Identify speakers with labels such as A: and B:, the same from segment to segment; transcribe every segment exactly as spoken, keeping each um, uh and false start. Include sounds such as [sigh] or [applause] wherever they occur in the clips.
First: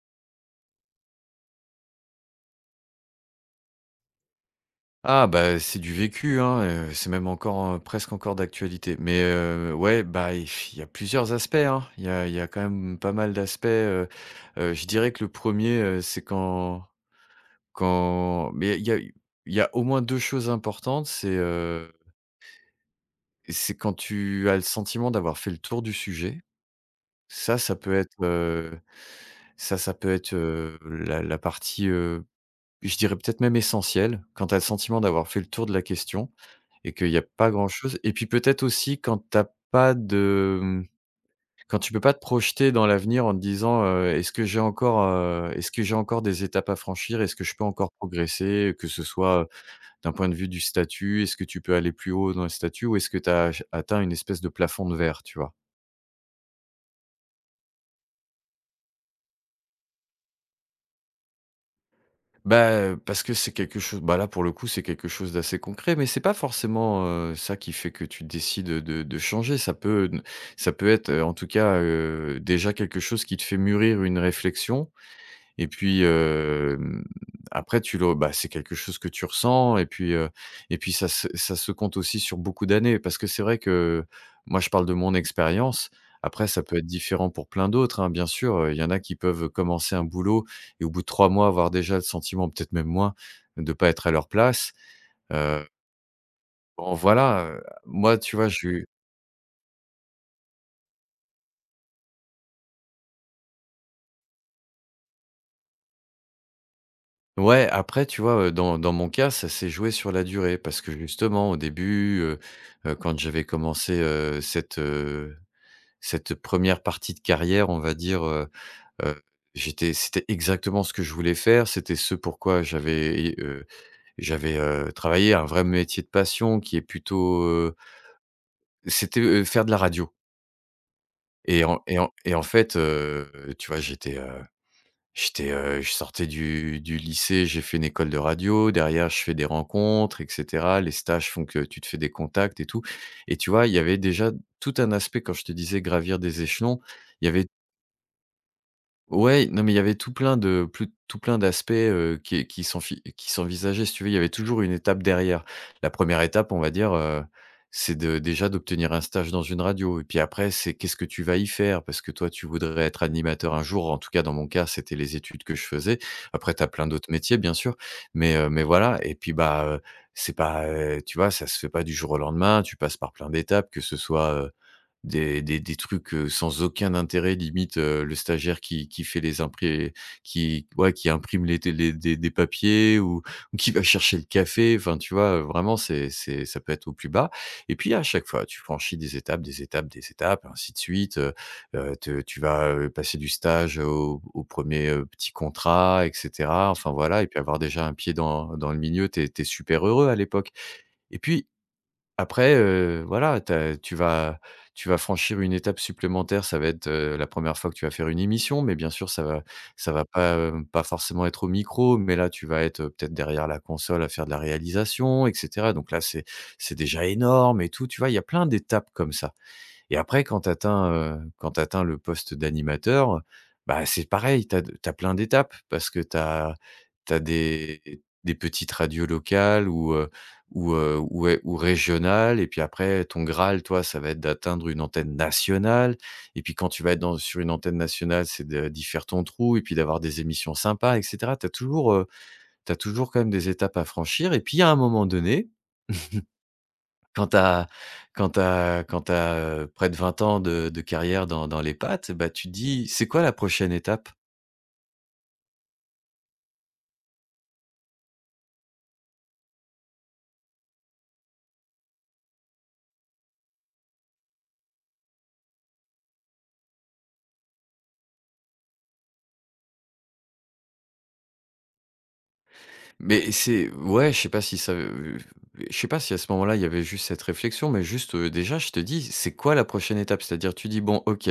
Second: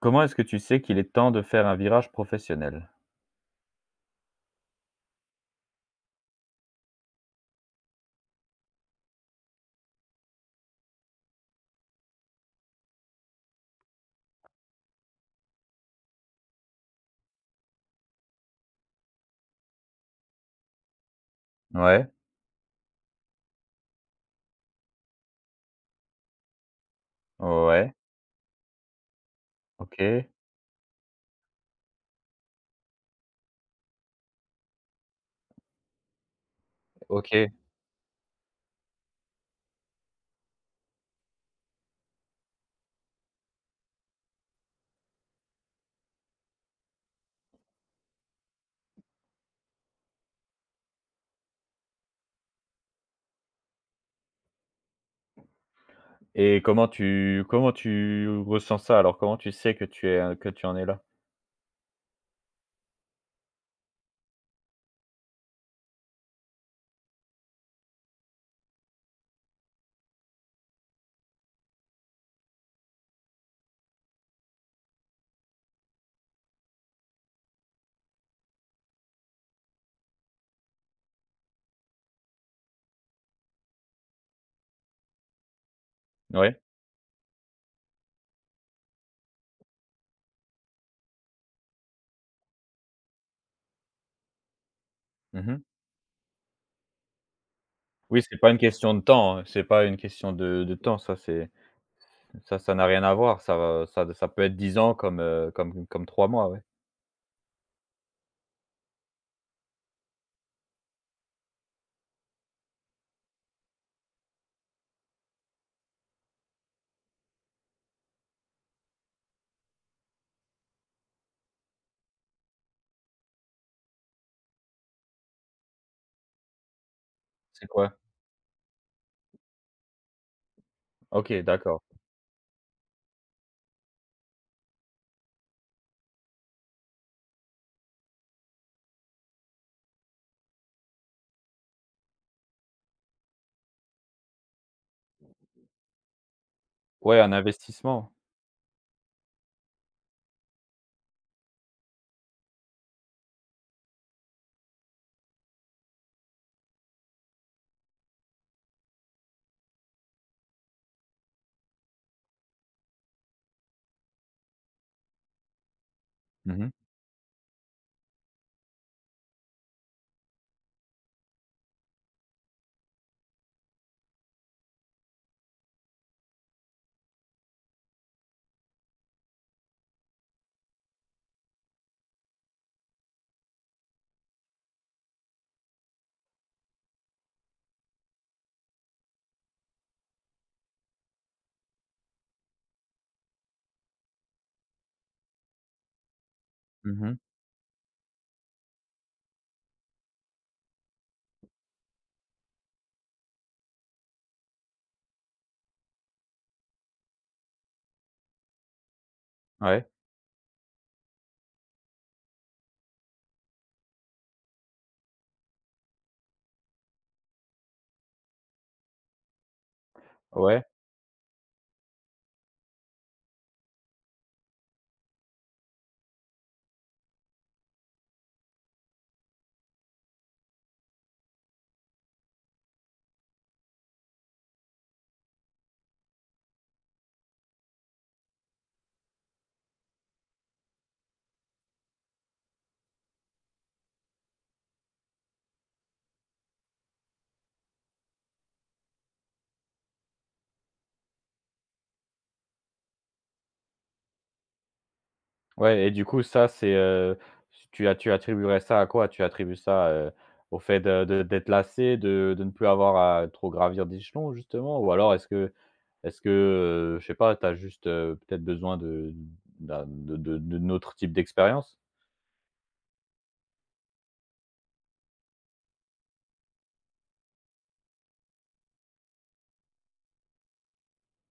A: Comment est-ce que tu sais qu'il est temps de faire un virage professionnel?
B: Ah bah, c'est du vécu, hein, heu, c'est même encore, heu, presque encore d'actualité. Mais, heu, ouais, bah, il il y a plusieurs aspects, hein. Il y a il y a quand même pas mal d'aspects, heu heu, je dirais que le premier er c'est quand quand mais il y a il y a au moins deux choses importantes, c'est, heu,
A: Ouais,
B: c'est quand tu as le sentiment d'avoir fait le tour du sujet. Ça, ça
A: ouais,
B: peut être, heu, ça ça peut
A: OK,
B: être, heu, la la partie, heu je dirais peut-être même essentiel, quand tu as le sentiment d'avoir fait le tour de la question et qu'il n'y a pas
A: OK,
B: grand-chose et puis peut-être aussi quand t'as pas de, mmh, quand tu peux pas te projeter dans l'avenir en te disant, heu: «Est-ce que j'ai encore, heu, est-ce que j'ai encore des étapes à franchir? Est-ce que je peux encore progresser?» que ce soit, heu, d'un point de vue du statut, est-ce que tu peux aller plus haut dans le statut ou est-ce que tu as atteint une espèce de plafond de verre, tu vois?
A: et comment tu comment tu ressens ça alors? Comment tu sais que tu es, que tu en es là?
B: Bah, heu, parce que c'est quelque chose bah, là, pour le coup, c'est quelque chose d'assez concret, mais c'est pas forcément, heu, ça qui fait que tu décides, de de changer. Ça peut ça peut être, heu, en tout cas, heu, déjà quelque chose qui te fait mûrir une réflexion et puis, hem, après tu le bah, c'est quelque chose que tu ressens et puis, heu et puis ça se ça se compte aussi sur beaucoup d'années. Parce que c'est vrai que moi, je parle de mon expérience. Après,
A: Ouais,
B: ça peut être différent pour plein d'autres, hein, bien sûr, il y en a qui peuvent commencer un boulot et au bout de trois mois avoir déjà le sentiment, peut-être même moins, de ne pas être à leur place.
A: mmh.
B: Heu, bon voilà, heu, moi,
A: Oui, c'est
B: tu vois,
A: pas une
B: je
A: question de temps, hein, c'est pas une question de de temps, ça c'est ça ça n'a rien à voir, ça va ça ça peut être dix ans comme, heu, comme comme trois mois, ouais.
B: ouais, après, tu vois, heu, dans dans mon cas, ça s'est joué sur la durée parce que justement, au début, heu heu, quand j'avais commencé, heu, cette, heu, cette première partie de carrière, on va dire, heu heu, j'étais c'était exactement ce que je voulais faire. C'était ce pourquoi j'avais et j'avais, heu, travaillé un vrai métier de passion qui est plutôt,
A: C'est
B: heu,
A: quoi?
B: c'était, heu, faire de la radio
A: OK,
B: et
A: d'accord.
B: en et en et en fait, heu, tu vois, j'étais, j'étais, heu, je sortais du du lycée, j'ai fait une école de radio, derrière je fais des rencontres et cetera. Les stages font que tu te fais des contacts et tout et tu vois, il y avait déjà tout un aspect quand je te disais gravir des échelons,
A: Ouais,
B: il y
A: un
B: avait
A: investissement.
B: ouais, non, mais il y avait tout plein de plus tout plein d'aspects, heu, qui qui s'enfi qui s'envisageaient, si tu veux. Il y avait toujours une étape derrière. La première étape, on va dire, heu, c'est de déjà d'obtenir un stage dans une radio et puis après, c'est qu'est-ce que tu vas y faire? Parce que toi, tu voudrais être animateur un jour. En tout cas, dans mon cas, c'était les études que je faisais. Après,
A: Mmh
B: tu as
A: mh.
B: plein d'autres métiers, bien sûr, mais heu, mais voilà et puis, bah, heu, c'est pas, heu, tu vois, ça se fait pas du jour au lendemain. Tu passes par plein d'étapes, que ce soit, des des des trucs, heu, sans aucun intérêt, limite, heu, le stagiaire qui qui fait les impré qui ouais, qui imprime les les des des papiers ou ou qui va chercher le café, enfin, tu vois? Vraiment, c'est c'est ça peut être au plus bas et puis, à chaque fois, tu franchis des étapes, des étapes, des étapes, ainsi de suite, heu heu, te tu vas, heu, passer du stage au au premier, petit contrat et cetera, enfin,
A: Mmh.
B: voilà et puis avoir déjà un pied dans dans le milieu, tu tu es super heureux à l'époque et puis après, heu, voilà, tu tu vas tu vas franchir une étape supplémentaire. Ça va être, heu, la première fois que tu vas faire une émission, mais bien sûr, ça va
A: Ouais,
B: ça va pas, heu, pas forcément être au micro, mais là, tu vas être, heu, peut-être derrière la console à faire de la réalisation et cetera. Donc là, c'est c'est déjà énorme et tout, tu vois? Il y a plein d'étapes comme ça. Et après quand tu
A: ouais.
B: atteins, heu, quand tu atteins le poste d'animateur, bah, c'est pareil, tu as plein d'étapes parce que tu as des des petites radios locales ou, heu, ou, heu, ou é ou régionales et puis après ton graal toi, ça va être d'atteindre une antenne nationale et puis quand tu vas être dans sur une antenne nationale, c'est de d'y faire ton trou et puis d'avoir des émissions sympas et cetera. Tu as toujours, heu, tu toujours quand même des étapes à franchir et puis à un moment donné [laughs] Quand tu as quand t'as quand t'as as, près de vingt ans de de carrière dans dans les pattes, bah, tu te dis: «C'est quoi la prochaine étape?»
A: Ouais, et du coup ça c'est, heu, tu as tu attribuerais ça à quoi? Tu attribues ça, heu, au fait de de d'être lassé, de de ne plus avoir à trop gravir d'échelons justement? Ou alors est-ce que est-ce que, heu, je sais pas, tu as juste, heu, peut-être besoin de d'un de de d'un autre type d'expérience?
B: mais c'est ouais, je sais pas si ça, heu, je sais pas si à ce moment-là, il y avait juste cette réflexion, mais juste, heu, déjà, je te dis: «C'est quoi la prochaine étape?» C'est-à-dire tu dis: «Bon, OK,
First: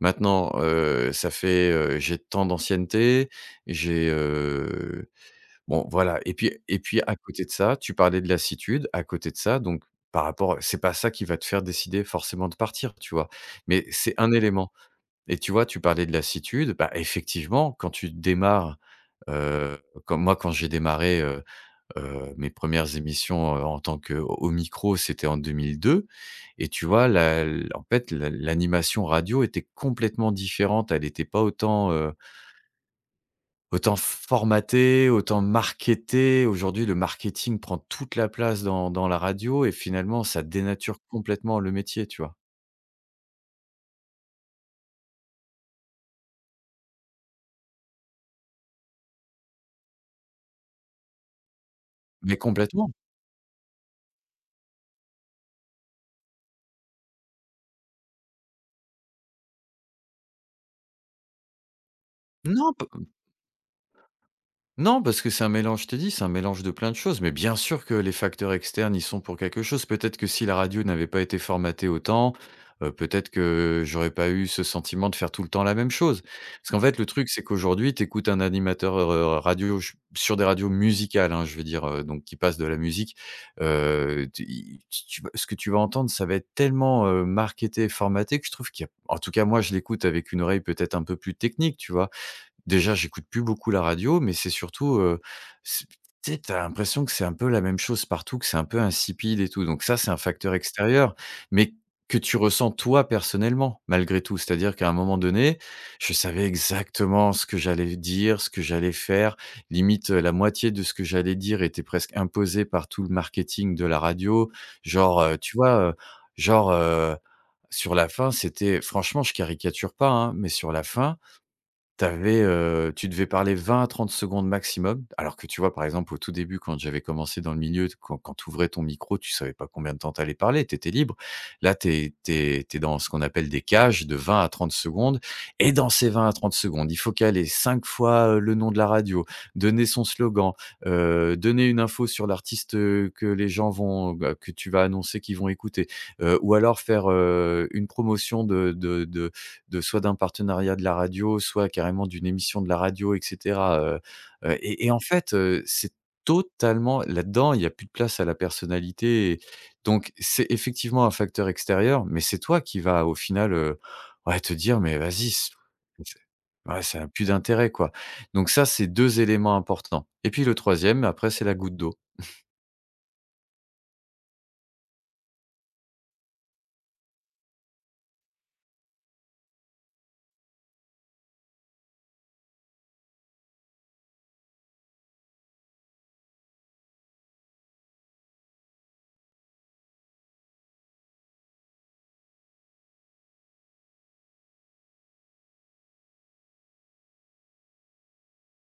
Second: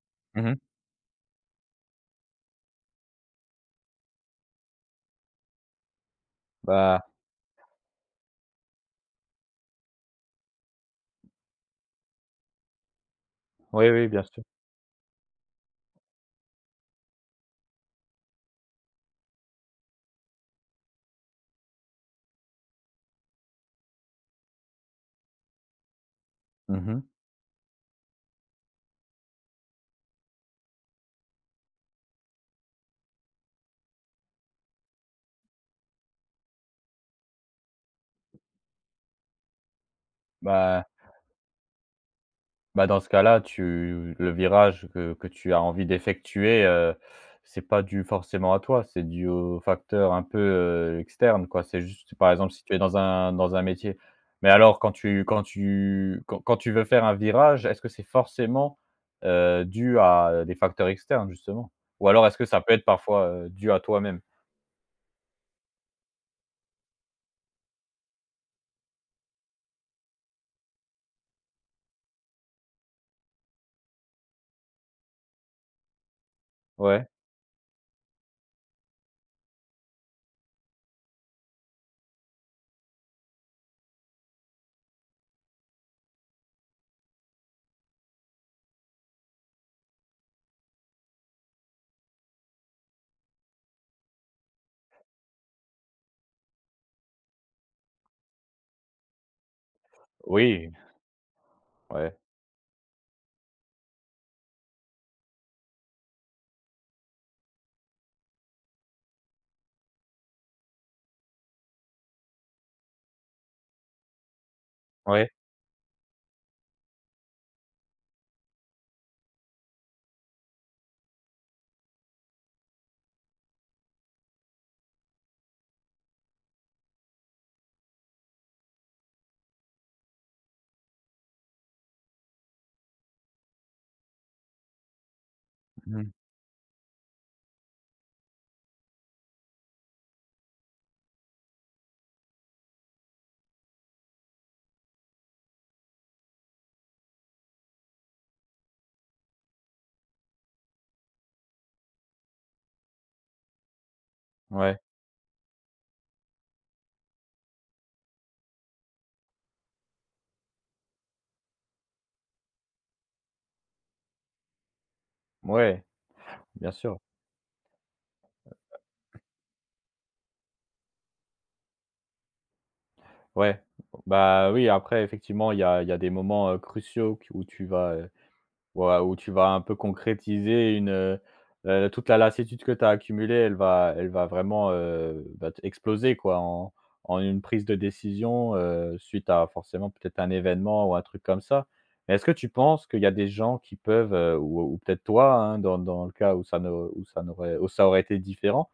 B: maintenant,
A: Mmh.
B: heu, ça fait, heu, j'ai tant d'ancienneté, j'ai, bon, voilà et puis et
A: Bah
B: puis à côté de ça, tu parlais de lassitude, à côté de ça, donc par rapport c'est pas ça qui va te faire décider forcément de partir, tu vois? Mais
A: oui, oui,
B: c'est
A: bien
B: un
A: sûr.
B: élément et tu vois, tu parlais de lassitude, bah, effectivement, quand tu démarres, heu, comme moi quand j'ai démarré, heu heu, mes premières émissions, heu, en tant que au micro, c'était en deux mille deux et tu
A: Mmh.
B: vois la en fait, la l'animation radio était complètement différente, elle n'était pas autant, autant formater, autant marketer. Aujourd'hui, le marketing prend toute la place dans dans la radio et finalement, ça
A: Bah.
B: dénature complètement le métier, tu vois?
A: Bah, dans ce cas-là, tu le virage que que tu as envie d'effectuer, heu, c'est pas dû forcément à toi, c'est dû aux facteurs un peu, heu, externes, quoi. C'est juste, par
B: Mais
A: exemple, si tu es
B: complètement.
A: dans un dans un métier. Mais alors quand tu quand tu quand quand tu veux faire un virage, est-ce que c'est forcément, heu, dû à des facteurs externes, justement? Ou alors est-ce que ça peut
B: Non,
A: être parfois, heu, dû à toi-même?
B: non, parce que c'est un mélange, je t'ai dit, c'est un mélange de plein de choses. Mais bien sûr que les facteurs externes, ils sont pour quelque chose. Peut-être que si la radio n'avait pas été formatée autant, heu, peut-être que j'aurais pas eu ce sentiment de faire tout le temps la même chose. Parce qu'en fait, le
A: Ouais,
B: truc, c'est qu'aujourd'hui, tu écoutes un animateur, heu, radio ch sur des radios musicales, hein, je veux dire, heu, donc qui passe de la musique, heu, tu i tu tu vas ce que tu vas entendre, ça va être tellement, heu, marketé et formaté que je trouve qu'il y a en tout cas, moi, je l'écoute avec une oreille peut-être un peu plus technique, tu vois? Déjà, j'écoute plus beaucoup la radio, mais c'est surtout, heu, c'est tu sais, tu l'impression que c'est un peu la même chose partout, que c'est un peu insipide et tout. Donc ça, c'est un facteur
A: oui,
B: extérieur, mais
A: ouais,
B: que tu ressens toi personnellement, malgré tout. C'est-à-dire qu'à un moment donné, je savais exactement ce que j'allais dire, ce que j'allais faire. Limite, heu, la moitié de ce que j'allais dire était presque imposée par tout le marketing de la radio. Genre,
A: ouais,
B: heu, tu vois, heu, genre, heu, sur la fin, c'était franchement, je caricature pas, hein, mais sur la fin T'avais, avais, tu devais parler vingt à trente secondes maximum, alors que tu vois, par exemple, au tout début, quand j'avais commencé dans le milieu, quand quand tu ouvrais ton micro, tu savais pas combien de temps t'allais parler, t'étais libre. Là, t'es es tu dans ce qu'on appelle des cages de vingt à trente secondes et dans ces
A: mmh,
B: vingt à trente secondes, il faut caler cinq fois, heu, le nom de la radio, donner son slogan, heu, donner une info sur l'artiste, heu, que les gens vont bah, que tu vas annoncer qu'ils vont écouter, heu, ou alors faire, heu, une promotion de de de de soit d'un partenariat de la radio, soit carrément d'une émission de la radio et cetera, heu, heu
A: ouais,
B: et et en fait, heu, c'est totalement là-dedans, il y a plus de place à la personnalité et donc c'est effectivement un facteur extérieur, mais c'est toi qui vas au final, heu, ouais, te dire: «Mais vas-y, c
A: ouais,
B: c'est
A: bien
B: ouais,
A: sûr.
B: ça a plus d'intérêt, quoi». Donc ça, c'est deux éléments importants et puis le troisième, après, c'est la goutte d'eau.
A: Ouais, bah, oui, après effectivement, il y a il y a des moments, heu, cruciaux q où tu vas, heu, ouah, où tu vas un peu concrétiser une, heu heu, toute la lassitude que tu as accumulée, elle va elle va vraiment, heu, bah, t exploser quoi en en une prise de décision, heu, suite à forcément peut-être un événement ou un truc comme ça. Mais est-ce que tu penses qu'il y a des gens qui peuvent, heu, ou ou peut-être toi, hein, dans dans le cas où ça ne où ça n'aurait où ça aurait été différent?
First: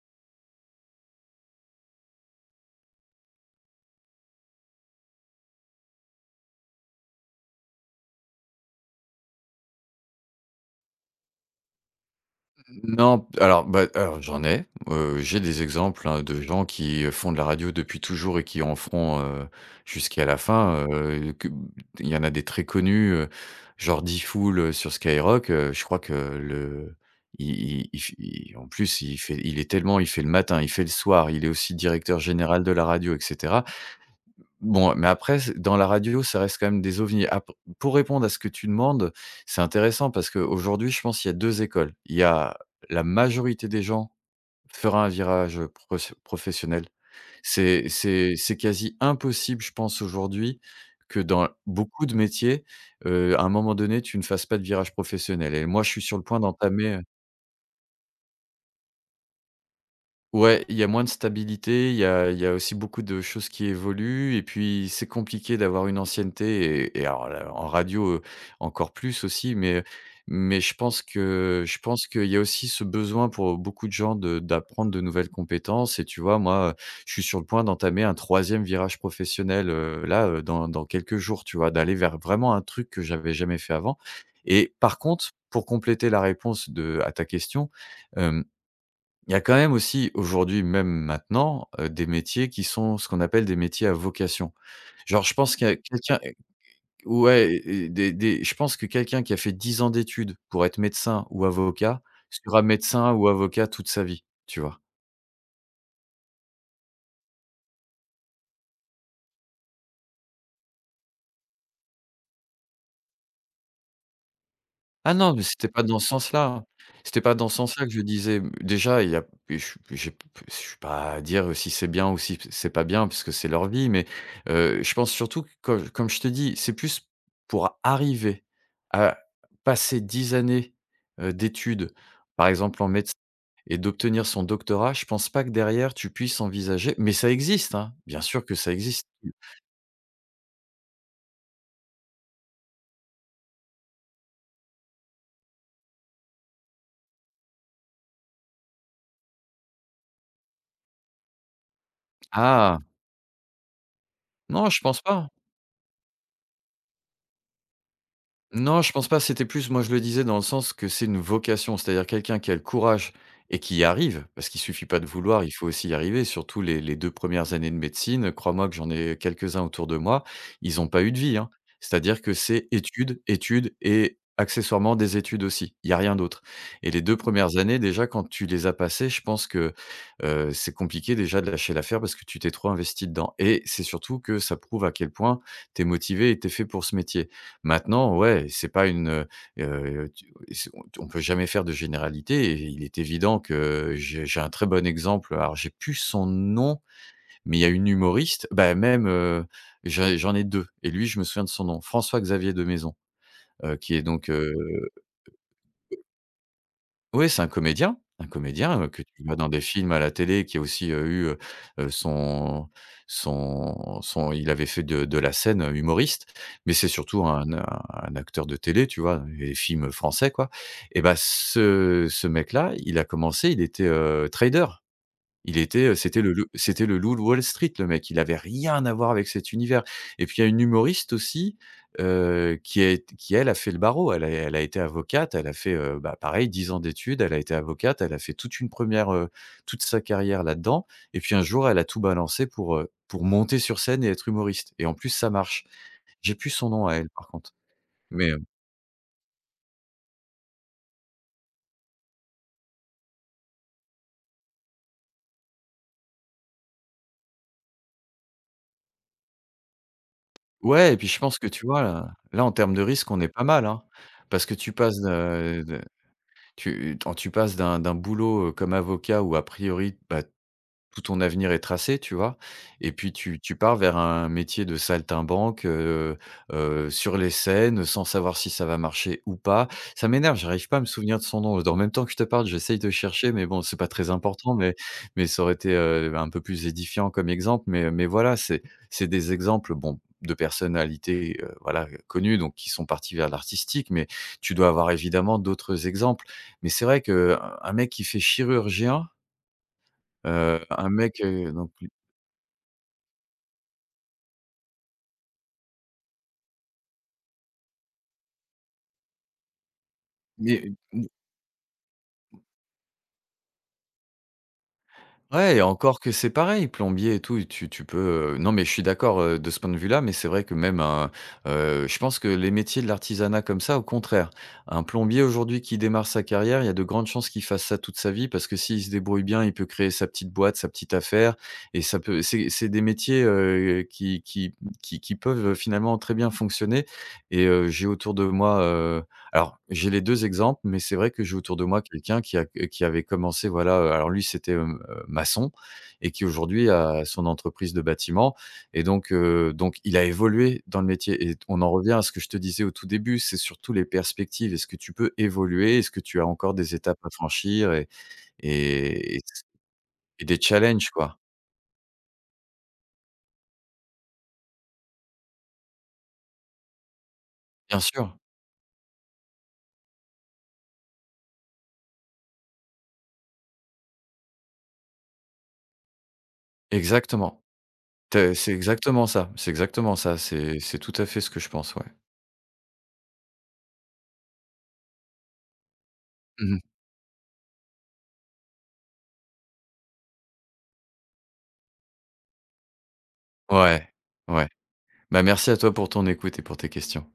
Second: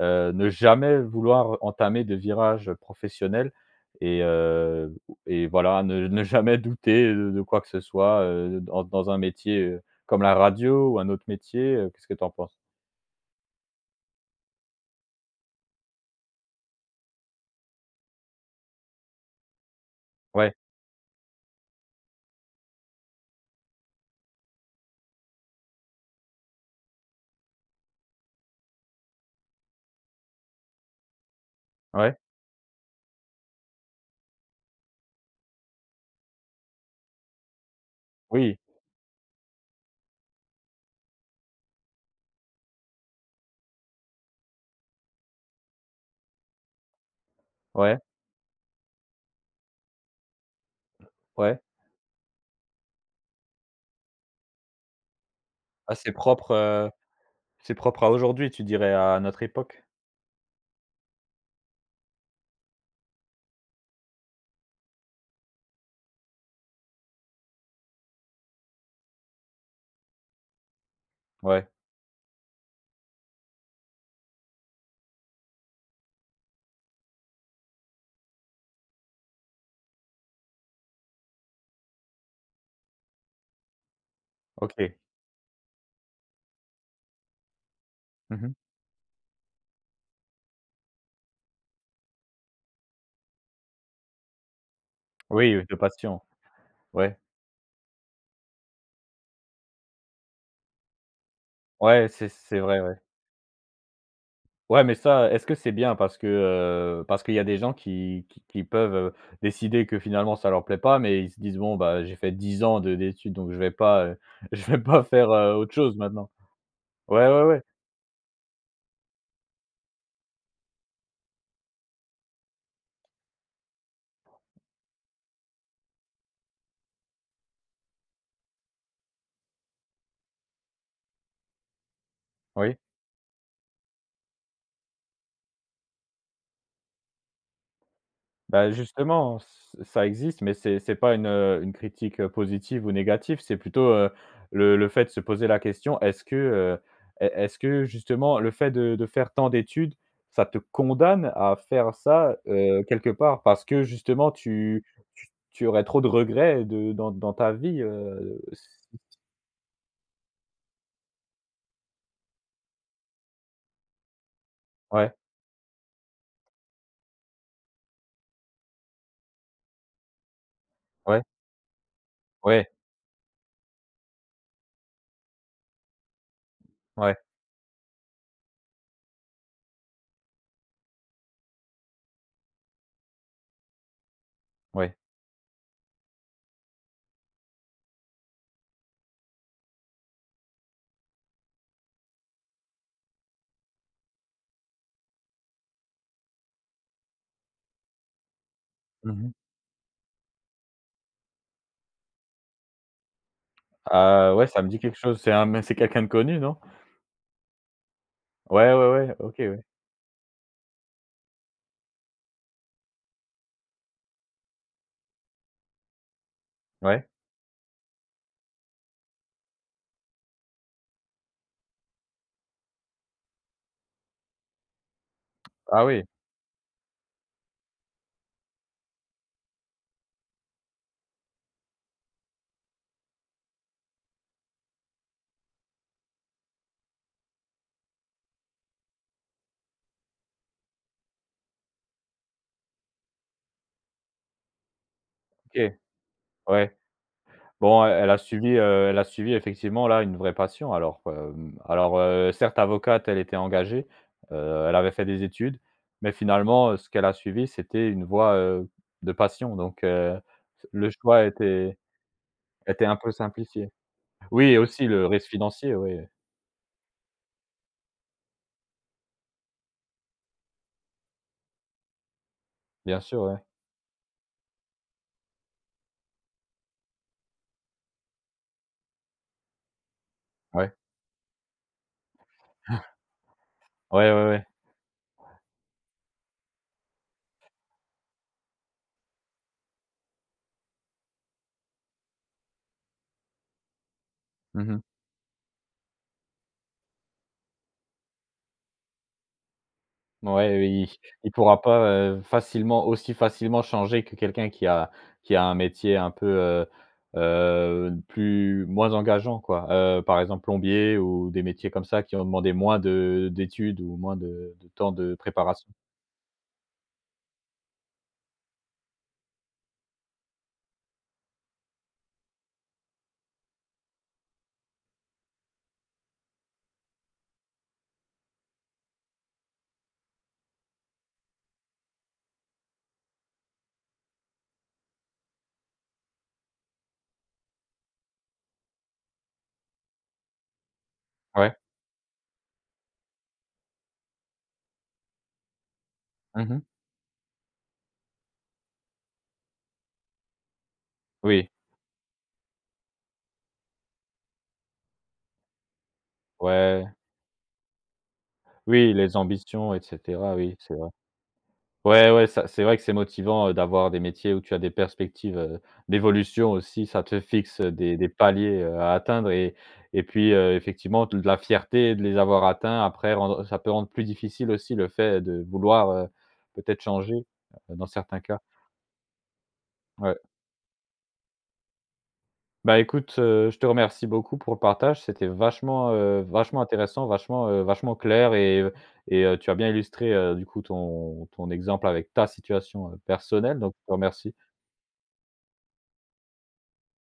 A: Heu, ne jamais vouloir entamer de virage professionnel et heu et voilà, ne ne jamais douter de de quoi que ce soit, heu, dans dans un métier, heu, comme la radio ou un autre métier, heu, qu'est-ce que tu en penses?
B: Non, alors, bah, alors j'en ai. Heu, j'ai des exemples, hein, de gens qui font de la radio depuis toujours et qui en feront, heu, jusqu'à la
A: Ouais,
B: fin, heu, que il y en a des très connus, heu, genre Difool, heu, sur Skyrock, heu, je crois que le il il il f il en plus, il fait il est tellement il fait le matin, il fait le soir, il est aussi
A: ouais,
B: directeur général de la radio et cetera. Bon, mais après c'est dans la radio, ça reste quand même des ovnis. Ap Pour répondre à ce que
A: oui,
B: tu demandes, c'est intéressant parce qu'aujourd'hui, je pense qu'il y a deux écoles. Il y a la majorité des gens fera un virage, heu, professionnel. C'est
A: ouais,
B: c'est c'est quasi impossible, je pense aujourd'hui, que dans
A: ouais.
B: beaucoup de métiers, heu, à un moment donné, tu ne fasses pas de virage professionnel et moi, je
A: Ah,
B: suis
A: c'est
B: sur le point
A: propre, heu,
B: d'entamer.
A: c'est propre à aujourd'hui, tu dirais, à notre époque?
B: Ouais, il y a moins de stabilité, il y a il y a aussi beaucoup de choses qui évoluent et puis c'est compliqué d'avoir une ancienneté et et alors là, en radio, heu, encore plus aussi, mais mais je pense que
A: Ouais,
B: je pense qu'il y a aussi ce besoin pour beaucoup de gens de d'apprendre de nouvelles compétences et tu vois, moi, je suis sur le point d'entamer un troisième virage professionnel, heu, là, heu, dans dans quelques jours, tu vois? D'aller vers vraiment un truc que j'avais jamais fait avant et
A: OK.
B: par contre, pour compléter la réponse de à ta question,
A: Mmh.
B: il y a quand même aussi aujourd'hui, même maintenant, heu, des métiers qui sont ce qu'on appelle des métiers à vocation. Genre je pense
A: Oui,
B: qu'il y
A: de
B: a quelqu'un
A: passion.
B: eh,
A: Ouais,
B: ouais et des des je pense que quelqu'un qui a fait dix ans d'études pour être médecin ou avocat
A: ouais, c'est c'est
B: sera
A: vrai, ouais.
B: médecin ou avocat toute sa vie, tu vois?
A: Ouais, mais ça, est-ce que c'est bien? Parce que, heu, parce qu'il y a des gens qui qui qui peuvent, heu, décider que finalement ça leur plaît pas, mais ils se disent: «Bon, bah, j'ai fait dix ans de d'études, donc je vais pas, heu, [laughs] je vais pas
B: Ah
A: faire,
B: non, mais
A: heu,
B: c'était
A: autre
B: pas
A: chose
B: dans ce
A: maintenant».
B: sens-là. C'était
A: Ouais,
B: pas
A: ouais,
B: dans ce
A: ouais.
B: sens-là que je disais. Déjà, il y a et je je suis pas à dire si c'est bien ou si c'est pas bien parce que c'est leur vie, mais, heu, je pense surtout que comme comme je te dis, c'est plus pour arriver à passer dix années, heu, d'études, par
A: Oui.
B: exemple en médecine et d'obtenir son doctorat, je pense pas que derrière tu puisses envisager mais ça existe, hein, bien sûr que
A: Bah,
B: ça existe.
A: justement, ç Ça existe, mais c'est c'est pas une, heu, une critique, heu, positive ou négative, c'est plutôt, heu, le le fait de se poser la question: «Est-ce que, heu, est est-ce que justement le fait de de faire tant d'études, ça te condamne à faire ça, heu,
B: Ah!
A: quelque part? Parce que justement
B: Non, je
A: tu
B: pense pas.
A: tu tu aurais trop de regrets de dans dans ta vie, heu,
B: Non, je
A: si».
B: pense pas, c'était plus moi je le disais dans le sens que c'est une vocation, c'est-à-dire quelqu'un qui a le courage et qui y arrive, parce qu'il suffit pas de
A: Ouais,
B: vouloir, il faut aussi y arriver, surtout les les deux un années de médecine, crois-moi que j'en ai quelques-uns autour de moi, ils ont pas eu de
A: ouais,
B: vie, hein. C'est-à-dire que
A: ouais,
B: c'est études, études et accessoirement des études aussi, il y a rien d'autre et les
A: ouais,
B: deux premières années déjà quand tu les as passées, je pense que, heu, c'est compliqué déjà de lâcher l'affaire parce que tu t'es trop investi dedans et c'est surtout que ça prouve à
A: ouais.
B: quel point tu es motivé et tu es fait pour ce métier. Maintenant, ouais, c'est pas une, heu tu c'est on peut jamais faire de généralité et il est évident que j'ai j'ai un très bon exemple, alors j'ai plus son nom, mais il y a une humoriste, bah, même,
A: Mmh.
B: heu, j'ai j'en ai deux. Et lui, je me souviens de son nom, François Xavier de Maison, heu, qui est donc,
A: Ah ouais,
B: heu
A: ça me dit quelque chose, c'est un c'est quelqu'un de connu, non?
B: Oui, c'est un comédien, un
A: Ouais,
B: comédien, heu,
A: ouais,
B: que
A: ouais,
B: tu
A: OK,
B: vois dans des
A: ouais.
B: films à la télé qui a aussi, heu, eu, heu heu, son son son il avait fait de de la scène, heu, humoriste, mais c'est
A: Ouais.
B: surtout un a un acteur de télé, tu vois? Et des films français, quoi et ben ce ce mec-là, il a commencé, il était, heu, trader. Il
A: Ah
B: était, heu,
A: oui,
B: c'était le loup c'était le loup de Wall Street, le mec, il avait rien à voir avec cet univers et puis il y a une humoriste aussi, heu, qui est qui elle a fait le barreau. Elle a elle a été avocate, elle a fait, heu, bah, pareil dix ans d'études, elle a été avocate, elle a fait toute une première re toute sa carrière là-dedans et puis un jour elle a tout balancé pour, heu, pour monter sur scène et être humoriste et en plus ça marche.
A: OK,
B: J'ai plus son
A: ouais.
B: nom à elle par contre,
A: Bon, elle a
B: mais, heu,
A: suivi, heu, elle a suivi effectivement là une vraie passion alors, hem, alors, heu, certes avocate, elle était engagée, heu, elle avait fait des études, mais finalement, heu, ce qu'elle a suivi, c'était une voie, heu, de passion donc, heu, le
B: ouais et puis je
A: choix
B: pense que tu
A: était
B: vois là là en termes de
A: était un
B: risque
A: peu
B: on est pas mal,
A: simplifié.
B: hein,
A: Oui,
B: parce que
A: et
B: tu
A: aussi
B: passes
A: le risque financier,
B: de
A: oui,
B: Tu quand tu passes d'un d'un boulot, heu, comme avocat où a priori, bah, tout ton avenir est tracé, tu vois? Et
A: bien
B: puis
A: sûr, ouais.
B: tu tu pars vers un métier de saltimbanque, heu heu, sur les scènes, sans savoir si ça va marcher ou pas. Ça m'énerve, j'arrive
A: Ouais.
B: pas à me souvenir de son nom. Dans le même temps que je te parle, j'essaye de chercher, mais bon, c'est pas
A: Ouais,
B: très
A: ouais, ouais.
B: important, mais mais ça aurait été, heu, un peu plus édifiant comme exemple, mais mais voilà, c'est c'est des exemples, bon, de personnalités, heu, voilà, connues, donc qui sont partis vers l'artistique, mais tu dois
A: Mmh.
B: avoir évidemment d'autres exemples. Mais c'est vrai que euh, un mec qui fait chirurgien. Heu,
A: Ouais, il
B: un mec,
A: il
B: heu,
A: pourra
B: donc
A: pas, heu, facilement aussi facilement changer que quelqu'un qui a qui a un métier un peu, heu heu, plus moins engageant quoi. Heu, par exemple
B: mais
A: plombier ou des métiers comme ça qui ont demandé moins de d'études ou moins de de temps de
B: Ouais et
A: préparation.
B: encore que c'est pareil, plombier et tout, tu tu peux, heu non mais je suis d'accord, heu, de ce point de vue-là, mais c'est vrai que même un, heu, je pense que les métiers de l'artisanat comme ça, au contraire, un plombier aujourd'hui qui démarre sa carrière, il y a de grandes chances qu'il fasse ça toute sa vie parce que s'il se débrouille bien, il peut créer sa petite boîte, sa petite affaire et ça peut c'est c'est des métiers, heu, qui qui qui qui peuvent finalement très bien fonctionner et heu, j'ai autour de moi, heu alors j'ai les deux exemples, mais c'est vrai que j'ai
A: Ouais.
B: autour de moi quelqu'un qui a qui avait commencé voilà, heu, alors lui c'était maçon et qui
A: Mhm.
B: aujourd'hui a son entreprise de bâtiment et donc heu, donc il a évolué dans le métier et
A: Oui.
B: on en revient à ce que je te disais au tout début, c'est surtout les perspectives. Est-ce que tu peux évoluer? Est-ce que tu as encore des
A: Ouais.
B: étapes à franchir et
A: Oui, les
B: et
A: ambitions et
B: et
A: cetera,
B: des
A: oui, c'est vrai.
B: challenges, quoi?
A: Ouais, ouais, ça c'est vrai que c'est motivant, heu, d'avoir des métiers où tu as des perspectives, heu, d'évolution aussi. Ça te fixe
B: Bien
A: des des
B: sûr,
A: paliers, heu, à atteindre et et puis, heu, effectivement de la fierté de les avoir atteints après rendre ça peut rendre plus difficile aussi le fait de vouloir, heu, peut-être changer,
B: exactement.
A: heu, dans certains
B: Tu
A: cas.
B: c'est exactement ça, c'est exactement
A: Ouais.
B: ça, c'est c'est tout à fait ce que je pense, ouais.
A: Bah, écoute, heu, je te remercie beaucoup pour le partage. C'était vachement, heu, vachement
B: Mmh.
A: intéressant, vachement, heu, vachement clair et et heu, tu as bien illustré, heu, du coup ton ton exemple avec ta situation, heu, personnelle, donc je
B: Ouais,
A: te remercie.
B: ouais. Bah, merci à toi pour ton écoute et pour tes questions.